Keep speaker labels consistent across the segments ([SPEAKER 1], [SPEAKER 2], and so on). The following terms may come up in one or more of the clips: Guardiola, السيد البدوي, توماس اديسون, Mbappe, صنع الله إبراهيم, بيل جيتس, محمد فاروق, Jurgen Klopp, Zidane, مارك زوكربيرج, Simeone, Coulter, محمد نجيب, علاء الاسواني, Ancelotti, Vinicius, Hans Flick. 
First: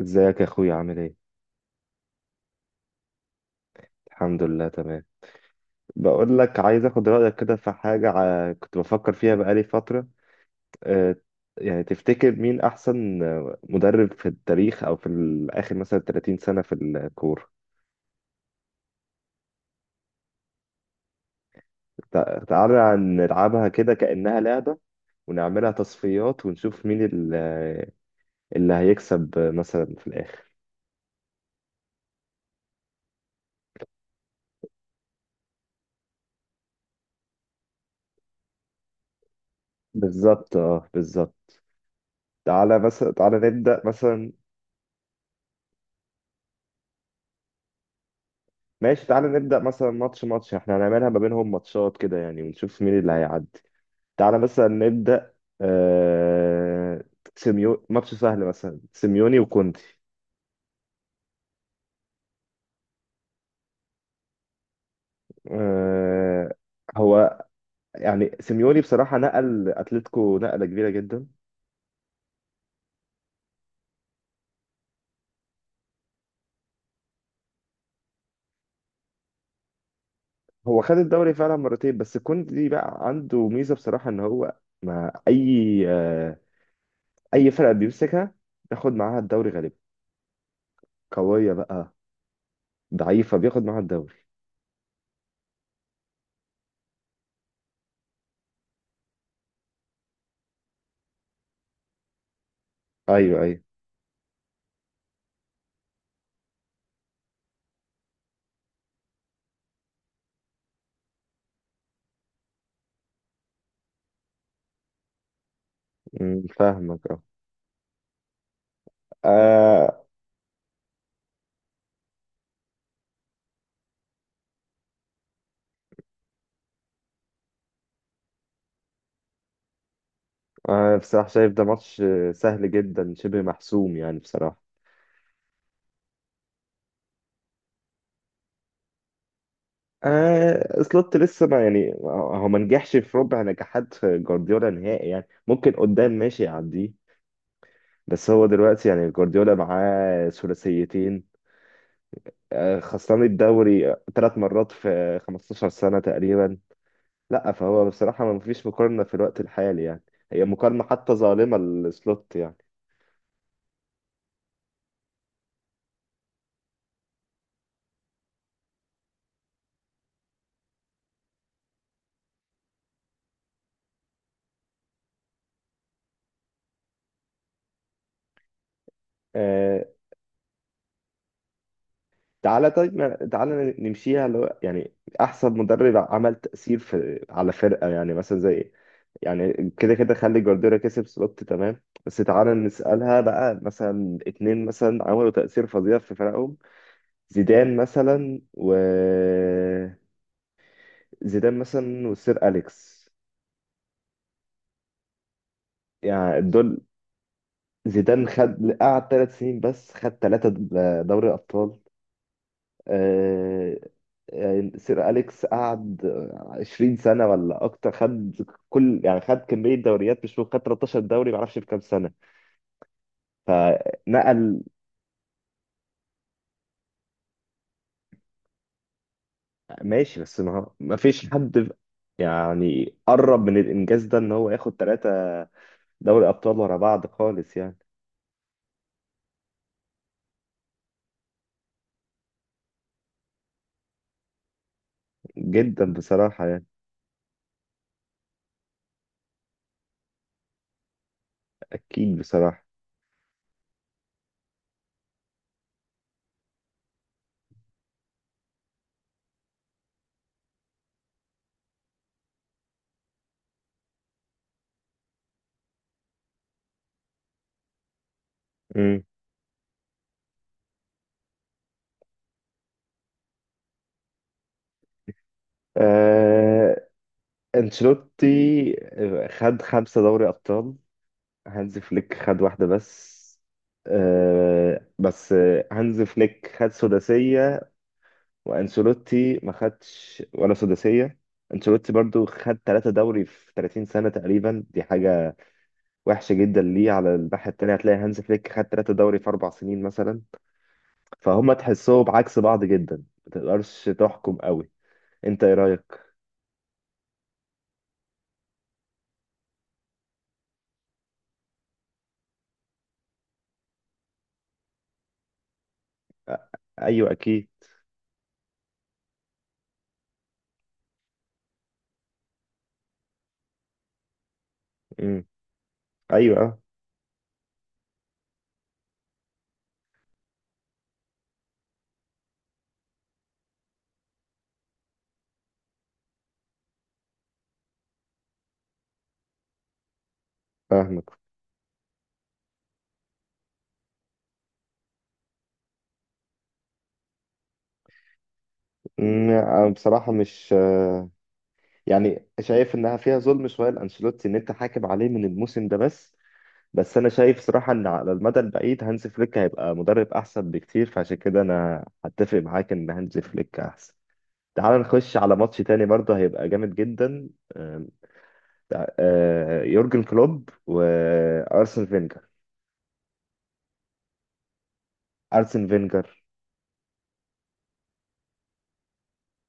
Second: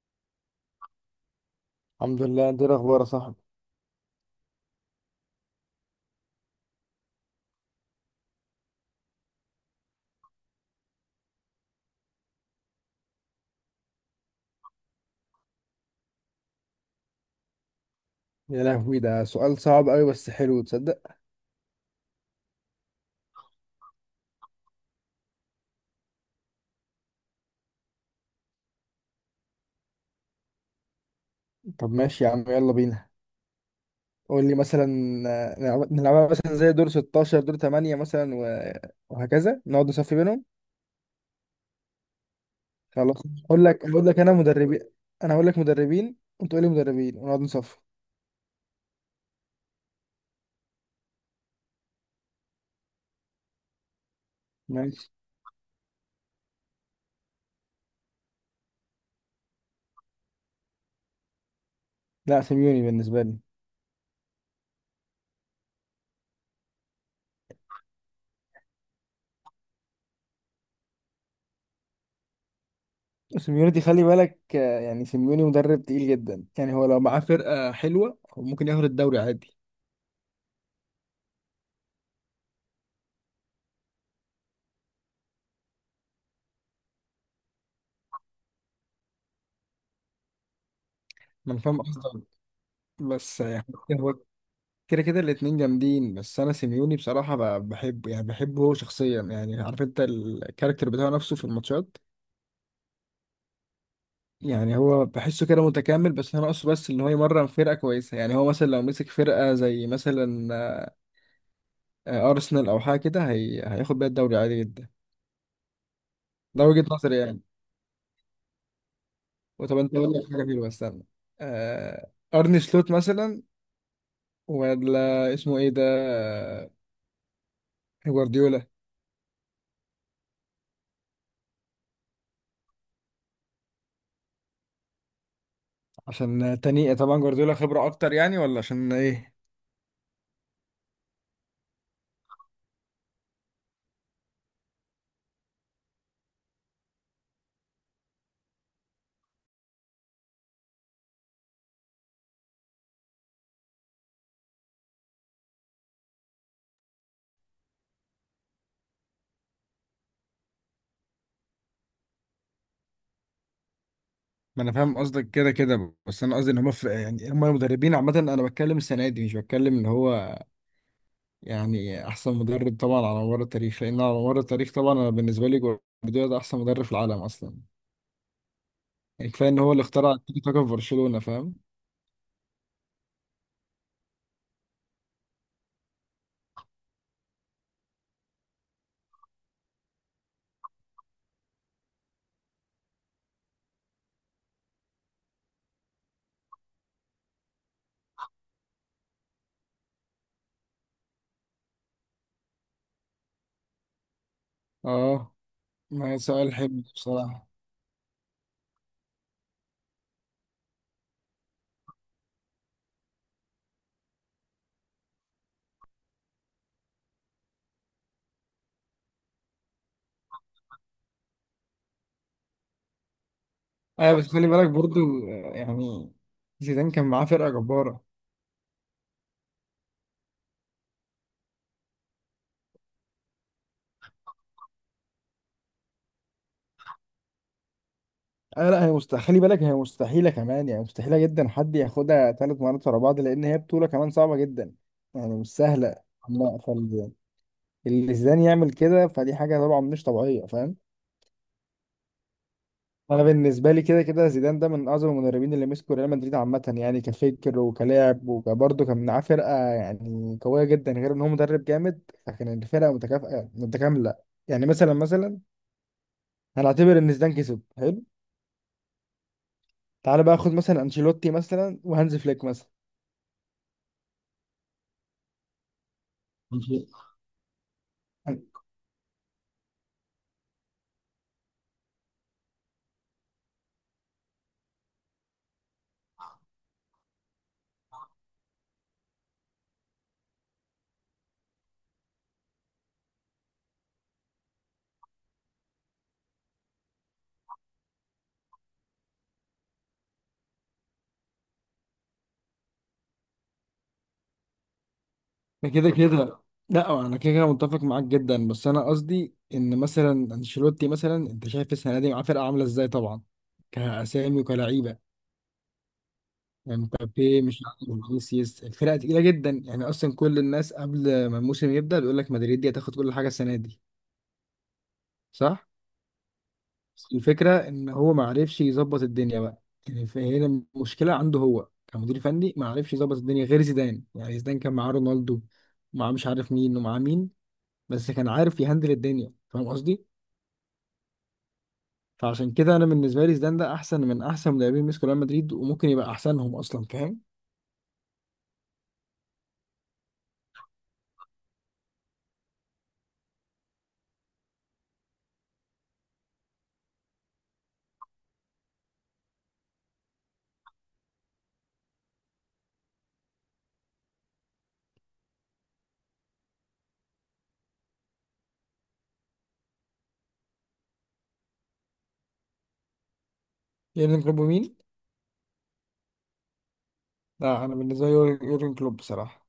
[SPEAKER 1] ازيك يا اخويا، عامل ايه؟
[SPEAKER 2] الحمد لله، انت ايه الاخبار يا صاحبي؟
[SPEAKER 1] الحمد لله، تمام. بقول لك، عايز اخد رايك كده في حاجه كنت بفكر فيها بقالي فتره. آه، يعني تفتكر مين احسن مدرب في التاريخ او في اخر، مثلا 30 سنه في الكوره.
[SPEAKER 2] يا لهوي، ده سؤال صعب قوي بس حلو، تصدق.
[SPEAKER 1] تعالى نلعبها كده كانها لعبه، ونعملها تصفيات ونشوف مين اللي هيكسب مثلا في الاخر.
[SPEAKER 2] طب ماشي يا عم، يلا بينا. قول لي مثلا. نلعبها مثلا زي دور 16، دور 8 مثلا، وهكذا نقعد نصفي بينهم.
[SPEAKER 1] بالظبط، اه بالظبط. تعالى مثلا،
[SPEAKER 2] خلاص.
[SPEAKER 1] تعالى
[SPEAKER 2] اقول
[SPEAKER 1] نبدا
[SPEAKER 2] لك اقول لك
[SPEAKER 1] مثلا.
[SPEAKER 2] انا مدربين، انا اقول لك مدربين وانت تقول لي مدربين ونقعد نصفي.
[SPEAKER 1] ماشي، تعالى نبدأ مثلا ماتش ماتش، احنا هنعملها ما بينهم ماتشات كده يعني، ونشوف مين اللي هيعدي. تعالى مثلا
[SPEAKER 2] ماشي.
[SPEAKER 1] نبدأ. آه... سيميو ماتش سهل مثلا، سيميوني وكونتي.
[SPEAKER 2] لا، سيميوني بالنسبه لي.
[SPEAKER 1] آه... هو يعني سيميوني بصراحة نقل أتلتيكو نقلة كبيرة جدا.
[SPEAKER 2] سيميوني دي خلي بالك، يعني سيميوني مدرب تقيل جدا، يعني هو لو معاه فرقه حلوه هو ممكن ياخد الدوري عادي.
[SPEAKER 1] هو خد الدوري فعلا مرتين، بس كونتي بقى عنده ميزة بصراحة، إن هو مع أي أي فرقة بيمسكها بياخد معاها الدوري غالبا. قوية
[SPEAKER 2] ما انا فاهم
[SPEAKER 1] بقى،
[SPEAKER 2] قصدك،
[SPEAKER 1] ضعيفة
[SPEAKER 2] بس
[SPEAKER 1] بياخد
[SPEAKER 2] يعني
[SPEAKER 1] معاها الدوري.
[SPEAKER 2] كده كده الاتنين جامدين، بس انا سيميوني بصراحه بحبه، يعني بحبه هو شخصيا، يعني عارف انت الكاركتر بتاعه نفسه في الماتشات.
[SPEAKER 1] أيوه أيوه.
[SPEAKER 2] يعني هو بحسه كده متكامل، بس هو ناقصه بس ان هو يمرن فرقه كويسه. يعني هو مثلا لو مسك فرقه زي مثلا ارسنال او حاجه كده، هياخد بيها الدوري عادي جدا. ده وجهه
[SPEAKER 1] فاهمك،
[SPEAKER 2] نظري
[SPEAKER 1] أه.
[SPEAKER 2] يعني. وطب انت،
[SPEAKER 1] آه.
[SPEAKER 2] اقول لك حاجه حلوه، استنى. ارني سلوت مثلا، ولا اسمه ايه ده، جوارديولا.
[SPEAKER 1] أنا بصراحة شايف ده ماتش سهل جدا، شبه محسوم يعني بصراحة.
[SPEAKER 2] عشان تاني طبعا جوارديولا خبره اكتر يعني، ولا عشان ايه؟
[SPEAKER 1] آه، سلوت لسه ما يعني هو ما نجحش في ربع نجاحات جوارديولا نهائي، يعني ممكن قدام ماشي يعديه. بس هو دلوقتي يعني جوارديولا معاه ثلاثيتين، آه، خسران الدوري 3 مرات في 15 سنة تقريبا. لا، فهو بصراحة ما فيش مقارنة في الوقت الحالي يعني، هي مقارنة حتى ظالمة لسلوت يعني.
[SPEAKER 2] ما انا فاهم قصدك، كده كده، بس انا قصدي ان هم في، يعني هم المدربين عامه، انا بتكلم السنه دي مش بتكلم ان هو يعني احسن مدرب طبعا على مر التاريخ. لان على مر التاريخ طبعا انا بالنسبه لي جوارديولا ده احسن مدرب في العالم اصلا. يعني كفايه ان هو
[SPEAKER 1] آه،
[SPEAKER 2] اللي اخترع التيكي تاكا في برشلونه، فاهم.
[SPEAKER 1] تعالى طيب تعالى نمشيها، اللي هو يعني احسن مدرب عمل تأثير في على فرقة، يعني مثلا زي، يعني كده كده خلي جوارديولا كسب سلوت تمام، بس تعالى نسألها بقى، مثلا اتنين مثلا عملوا تأثير فظيع في فرقهم. زيدان مثلا و زيدان مثلا والسير أليكس.
[SPEAKER 2] اه، ما هي
[SPEAKER 1] يعني
[SPEAKER 2] سؤال
[SPEAKER 1] دول
[SPEAKER 2] حلو بصراحه.
[SPEAKER 1] زيدان خد، قعد 3 سنين بس خد 3 دوري أبطال. آه، يعني سير أليكس قعد 20 سنة ولا أكتر، خد كل يعني خد كمية دوريات، مش ممكن خد 13 دوري ما أعرفش في كام سنة.
[SPEAKER 2] ايوه، بس خلي
[SPEAKER 1] فنقل،
[SPEAKER 2] بالك برضو، يعني زيدان كان معاه فرقه جباره.
[SPEAKER 1] ماشي. بس ما ما فيش حد يعني قرب من الإنجاز ده، إن هو ياخد 3 دوري أبطال ورا بعض خالص يعني.
[SPEAKER 2] آه لا، هي مستحيل، خلي بالك، هي مستحيلة كمان، يعني مستحيلة جدا حد ياخدها ثلاث مرات ورا بعض، لأن هي بطولة كمان صعبة جدا، يعني مش
[SPEAKER 1] جدا
[SPEAKER 2] سهلة.
[SPEAKER 1] بصراحة
[SPEAKER 2] لا،
[SPEAKER 1] يعني.
[SPEAKER 2] فاللي زيدان يعمل كده فدي حاجة طبعا مش طبيعية، فاهم.
[SPEAKER 1] أكيد بصراحة.
[SPEAKER 2] أنا بالنسبة لي كده كده زيدان ده من أعظم المدربين اللي مسكوا ريال مدريد عامة، يعني كفكر وكلاعب وكبرضه كان معاه فرقة يعني قوية جدا، غير إن هو مدرب جامد، فكان الفرقة متكافئة متكاملة. يعني مثلا، مثلا هنعتبر إن زيدان كسب. حلو.
[SPEAKER 1] مم.
[SPEAKER 2] تعالى بقى خد مثلا أنشيلوتي مثلا وهانز فليك مثلا.
[SPEAKER 1] آه،
[SPEAKER 2] أنشيلوتي.
[SPEAKER 1] أنشيلوتي خد 5 دوري أبطال، هانز فليك خد واحدة بس. آه بس آه، هانز فليك خد سداسية، وأنشيلوتي ما خدش ولا سداسية. أنشيلوتي برضو خد 3 دوري في 30 سنة تقريبا، دي حاجة وحشة جدا. ليه؟ على الناحية التانية هتلاقي هانز فليك خد 3 دوري في 4 سنين مثلا. فهم تحسهم عكس بعض جدا، ما تقدرش تحكم قوي. أنت إيه
[SPEAKER 2] ده كده
[SPEAKER 1] رأيك؟
[SPEAKER 2] كده، لا انا كده كده متفق معاك جدا، بس انا قصدي ان مثلا انشيلوتي، مثلا انت شايف السنه دي معاه فرقه عامله ازاي طبعا، كاسامي وكلعيبه.
[SPEAKER 1] آه.
[SPEAKER 2] يعني
[SPEAKER 1] أيوه
[SPEAKER 2] مبابي،
[SPEAKER 1] أكيد.
[SPEAKER 2] مش عارف فينيسيوس، الفرقه تقيله جدا يعني، اصلا كل الناس قبل ما الموسم يبدا بيقول لك مدريد دي هتاخد كل حاجه السنه دي.
[SPEAKER 1] مم.
[SPEAKER 2] صح.
[SPEAKER 1] أيوه، آه.
[SPEAKER 2] بس الفكره ان هو ما عرفش يظبط الدنيا بقى، يعني فهنا المشكله عنده هو كمدير فني ما عرفش يظبط الدنيا غير زيدان. يعني زيدان كان معاه رونالدو ومعاه مش عارف مين ومعاه مين، بس كان عارف يهندل الدنيا، فاهم قصدي.
[SPEAKER 1] فاهمك.
[SPEAKER 2] فعشان كده انا بالنسبه لي زيدان ده احسن من احسن مدربين مسكوا ريال مدريد، وممكن يبقى احسنهم اصلا، فاهم.
[SPEAKER 1] مم، آه، بصراحة مش آه، يعني شايف انها فيها ظلم شويه لانشيلوتي ان انت حاكم عليه من الموسم ده بس. بس انا شايف صراحه ان على المدى البعيد هانز فليك هيبقى مدرب احسن بكتير، فعشان كده انا هتفق معاك ان هانز فليك احسن. تعال نخش على ماتش تاني برضه هيبقى جامد جدا. آم، تع- آه، يورجن كلوب وارسن فينجر.
[SPEAKER 2] يورجن كلوب مين؟
[SPEAKER 1] ارسن فينجر.
[SPEAKER 2] لا انا بالنسبه لي يورجن كلوب بصراحه.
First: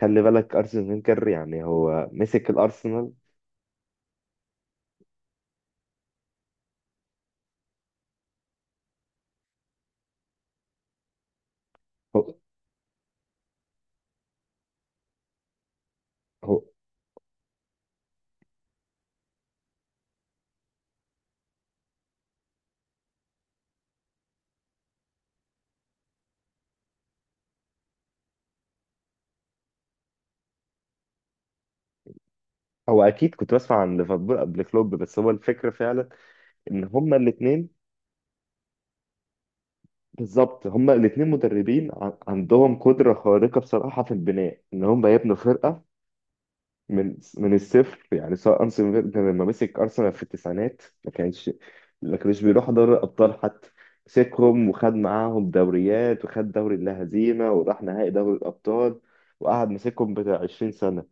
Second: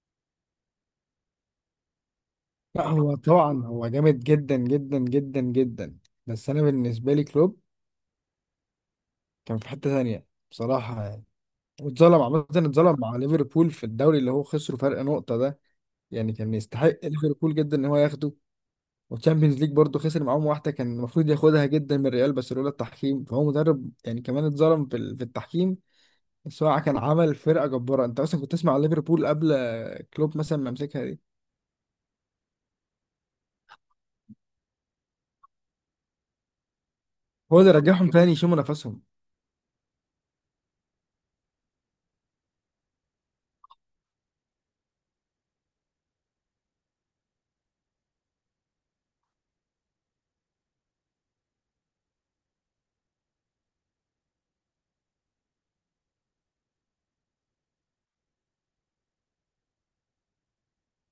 [SPEAKER 1] خلي بالك ارسن فينجر يعني هو مسك
[SPEAKER 2] لا
[SPEAKER 1] الارسنال.
[SPEAKER 2] هو طبعا هو جامد جدا جدا جدا جدا، بس انا بالنسبه لي كلوب كان في حته ثانيه بصراحه يعني. واتظلم
[SPEAKER 1] هو
[SPEAKER 2] عامه، اتظلم مع ليفربول في الدوري اللي هو خسره فرق نقطه ده. يعني كان
[SPEAKER 1] هو
[SPEAKER 2] يستحق ليفربول جدا ان هو ياخده. والتشامبيونز ليج برضه خسر معاهم واحده كان المفروض ياخدها جدا من ريال، بس لولا التحكيم، فهو مدرب يعني كمان اتظلم في في التحكيم. بس هو كان عمل فرقه جباره. انت اصلا كنت تسمع عن ليفربول قبل كلوب مثلا، ما يمسكها دي.
[SPEAKER 1] هو اكيد كنت بسمع عن ليفربول قبل كلوب، بس هو الفكره فعلا ان هما
[SPEAKER 2] هو
[SPEAKER 1] الاثنين.
[SPEAKER 2] اللي رجعهم تاني يشموا نفسهم.
[SPEAKER 1] بالظبط، هما الاتنين مدربين عندهم قدرة خارقة بصراحة في البناء، إن هما يبنوا فرقة من الصفر يعني. سواء أرسن فينجر لما مسك أرسنال في التسعينات ما كانش، ما كانش بيروح دوري الأبطال حتى. مسكهم وخد معاهم دوريات وخد دوري اللا هزيمة وراح نهائي دوري الأبطال، وقعد مسكهم بتاع 20 سنة.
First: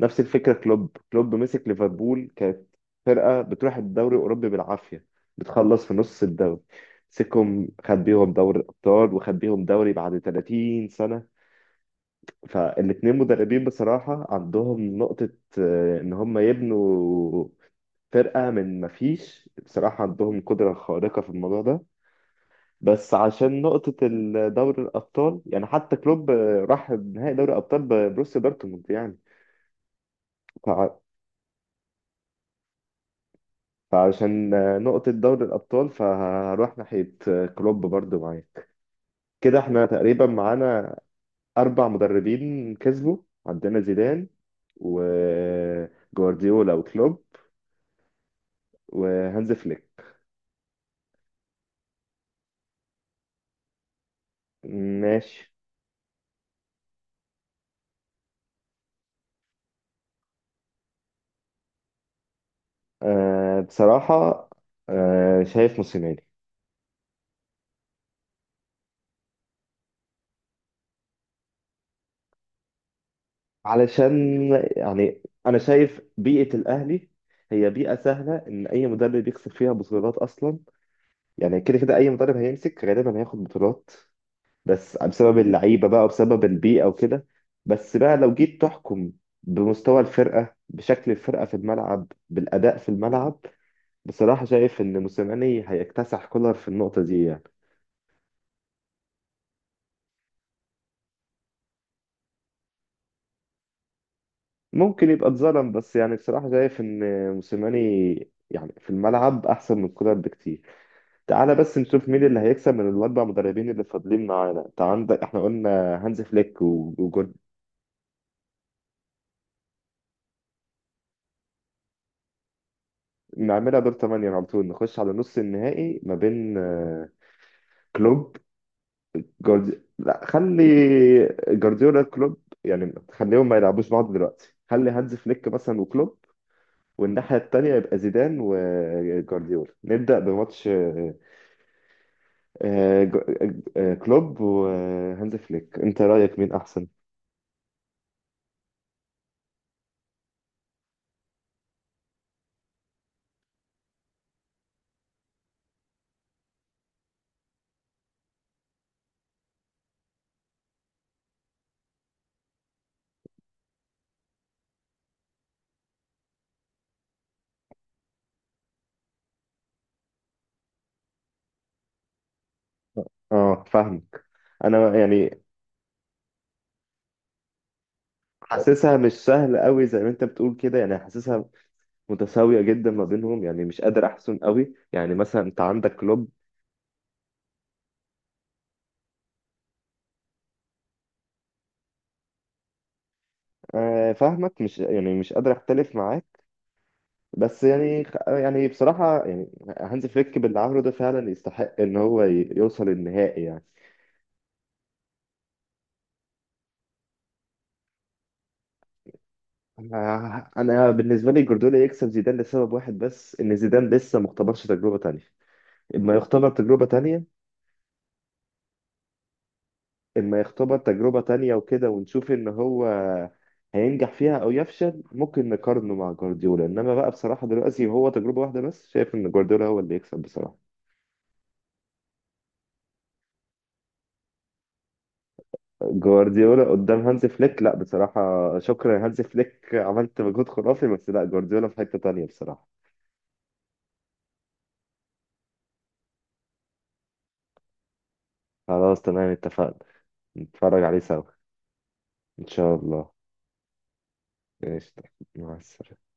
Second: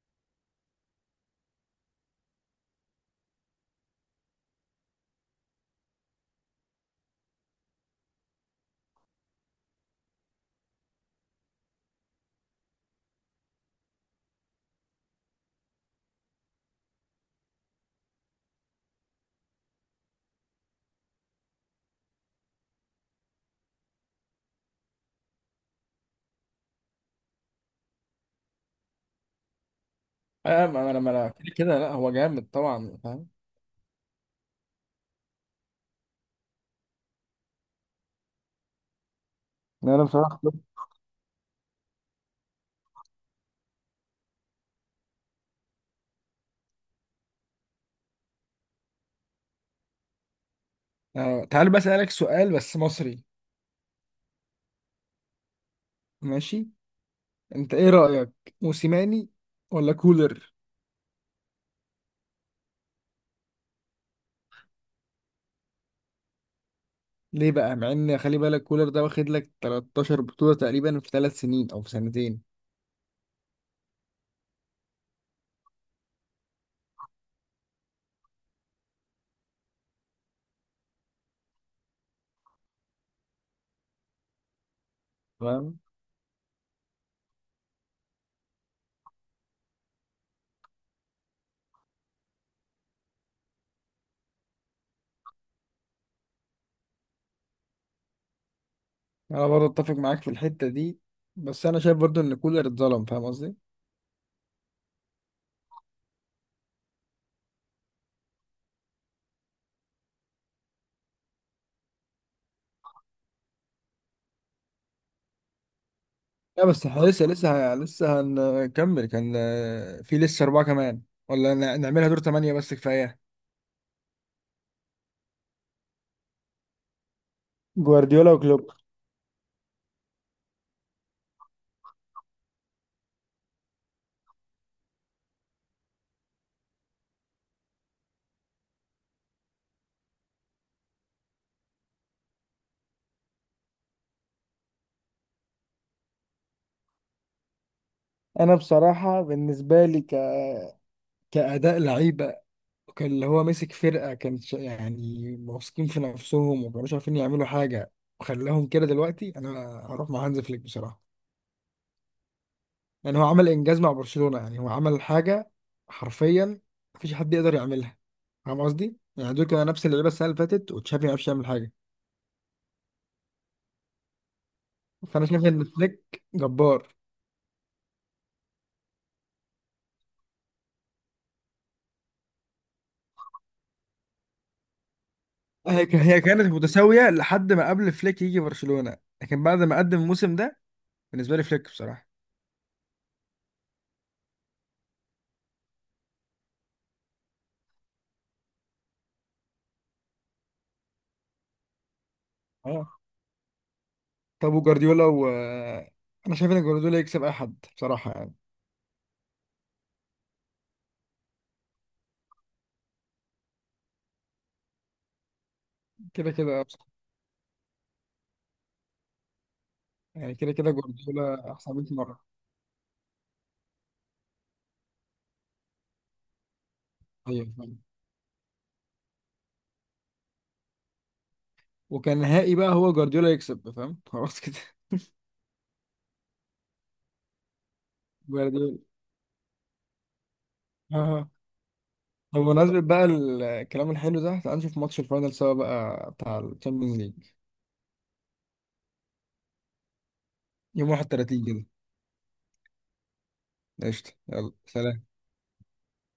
[SPEAKER 1] نفس الفكره، كلوب مسك ليفربول كانت فرقه بتروح الدوري الاوروبي بالعافيه، بتخلص في نص الدوري. مسكهم خد بيهم دوري الابطال وخد بيهم دوري بعد 30 سنه. فالاتنين مدربين بصراحه عندهم نقطه، آه، ان هم يبنوا فرقه من ما فيش، بصراحه عندهم قدره خارقه في الموضوع ده. بس عشان نقطة دوري الأبطال يعني، حتى كلوب آه، راح نهائي دوري الأبطال ببروسيا دورتموند يعني.
[SPEAKER 2] اه، ما انا كده كده، لا هو جامد طبعا، فاهم.
[SPEAKER 1] فعشان آه، نقطة دوري الأبطال فهروح ناحية آه، كلوب برضو معاك. كده احنا
[SPEAKER 2] لا، انا
[SPEAKER 1] تقريبا
[SPEAKER 2] بصراحه كلوب.
[SPEAKER 1] معانا 4 مدربين كسبوا: عندنا زيدان وجوارديولا وكلوب وهانز فليك.
[SPEAKER 2] تعال بقى اسالك سؤال بس مصري.
[SPEAKER 1] ماشي.
[SPEAKER 2] ماشي. انت ايه رأيك؟ موسيماني ولا كولر؟
[SPEAKER 1] أه بصراحة، أه شايف موسيماني.
[SPEAKER 2] ليه بقى، مع ان خلي بالك كولر ده واخد لك 13 بطولة تقريبا في ثلاث سنين او في سنتين.
[SPEAKER 1] علشان يعني أنا شايف بيئة الأهلي هي بيئة سهلة إن أي مدرب يكسب فيها بطولات أصلا. يعني كده كده أي مدرب هيمسك غالبا هياخد بطولات، بس بسبب
[SPEAKER 2] تمام.
[SPEAKER 1] اللعيبه بقى وبسبب البيئه وكده. بس بقى لو جيت تحكم بمستوى الفرقه، بشكل الفرقه في الملعب، بالاداء في الملعب، بصراحه شايف ان موسيماني هيكتسح كولر في النقطه دي يعني.
[SPEAKER 2] انا برضه اتفق معاك في الحته دي، بس انا شايف برضه ان كولر اتظلم، فاهم قصدي.
[SPEAKER 1] ممكن يبقى اتظلم، بس يعني بصراحه شايف ان موسيماني يعني في الملعب احسن من كولر بكتير. تعالى بس نشوف مين اللي هيكسب من الاربع مدربين اللي فاضلين معانا. انت عندك، احنا قلنا هانز فليك
[SPEAKER 2] لا بس احنا لسه
[SPEAKER 1] وجول.
[SPEAKER 2] لسه لسه هنكمل، كان في لسه اربعه كمان، ولا نعملها دور ثمانيه بس كفايه؟
[SPEAKER 1] نعملها دور 8 على طول، نخش على نص النهائي ما بين آه،
[SPEAKER 2] جوارديولا
[SPEAKER 1] كلوب،
[SPEAKER 2] وكلوب.
[SPEAKER 1] جوارديولا، لا خلي جوارديولا كلوب، يعني خليهم ما يلعبوش بعض دلوقتي، خلي هانز فليك مثلا وكلوب، والناحية التانية يبقى زيدان وجوارديولا. نبدأ بماتش آه، آه، كلوب وهانز فليك، انت رأيك مين احسن؟
[SPEAKER 2] انا بصراحه بالنسبه لي كأداء لعيبة، كان اللي هو ماسك فرقة كان يعني واثقين في نفسهم وما كانوش عارفين يعملوا حاجة، وخلاهم كده. دلوقتي أنا هروح مع هانز فليك بصراحة. يعني هو عمل انجاز مع برشلونة، يعني هو عمل حاجة حرفيا مفيش حد يقدر يعملها، فاهم قصدي؟ يعني دول كانوا نفس اللعيبة السنة اللي فاتت وتشافي ما عرفش يعمل حاجة،
[SPEAKER 1] اه فاهمك. انا
[SPEAKER 2] فأنا
[SPEAKER 1] يعني
[SPEAKER 2] شايف إن فليك جبار.
[SPEAKER 1] حاسسها مش سهل قوي زي ما انت بتقول كده يعني، حاسسها متساوية جدا ما بينهم، يعني مش قادر احسن قوي، يعني مثلا انت
[SPEAKER 2] هي
[SPEAKER 1] عندك
[SPEAKER 2] هي
[SPEAKER 1] كلوب.
[SPEAKER 2] كانت متساوية لحد ما قبل فليك يجي برشلونة، لكن بعد ما قدم الموسم ده بالنسبة لي فليك بصراحة.
[SPEAKER 1] آه، فاهمك، مش يعني مش قادر اختلف معاك. بس يعني، يعني بصراحة يعني هانز فليك باللي عمله ده فعلا يستحق إن هو يوصل
[SPEAKER 2] اه.
[SPEAKER 1] النهائي يعني.
[SPEAKER 2] طب وجارديولا؟ و أنا شايف إن جارديولا يكسب أي حد بصراحة يعني.
[SPEAKER 1] أنا بالنسبة لي جوارديولا يكسب زيدان لسبب واحد بس، إن زيدان لسه ما اختبرش تجربة تانية. إما
[SPEAKER 2] كده
[SPEAKER 1] يختبر
[SPEAKER 2] كده
[SPEAKER 1] تجربة
[SPEAKER 2] بصراحة.
[SPEAKER 1] تانية
[SPEAKER 2] يعني
[SPEAKER 1] إما
[SPEAKER 2] كده كده
[SPEAKER 1] يختبر تجربة
[SPEAKER 2] جارديولا
[SPEAKER 1] تانية
[SPEAKER 2] أحسن 100
[SPEAKER 1] وكده،
[SPEAKER 2] مرة.
[SPEAKER 1] ونشوف إن هو هينجح فيها أو يفشل ممكن نقارنه مع جوارديولا. إنما بقى بصراحة
[SPEAKER 2] أيوه فاهم.
[SPEAKER 1] دلوقتي هو تجربة واحدة بس، شايف إن جوارديولا هو اللي يكسب بصراحة.
[SPEAKER 2] وكان نهائي بقى هو جارديولا يكسب، فاهم، خلاص كده.
[SPEAKER 1] جوارديولا قدام هانز فليك، لا بصراحة
[SPEAKER 2] جارديولا.
[SPEAKER 1] شكرا يا هانز فليك عملت مجهود خرافي، بس لا
[SPEAKER 2] اه.
[SPEAKER 1] جوارديولا في حتة تانية
[SPEAKER 2] طب
[SPEAKER 1] بصراحة.
[SPEAKER 2] بمناسبة بقى الكلام الحلو ده، تعال نشوف ماتش الفاينل سوا بقى بتاع الشامبيونز ليج.
[SPEAKER 1] خلاص تمام، اتفقنا. نتفرج
[SPEAKER 2] يوم
[SPEAKER 1] عليه سوا
[SPEAKER 2] 31 كده.
[SPEAKER 1] إن شاء الله.
[SPEAKER 2] قشطة، يلا
[SPEAKER 1] ماشي،
[SPEAKER 2] سلام.
[SPEAKER 1] مع السلامة.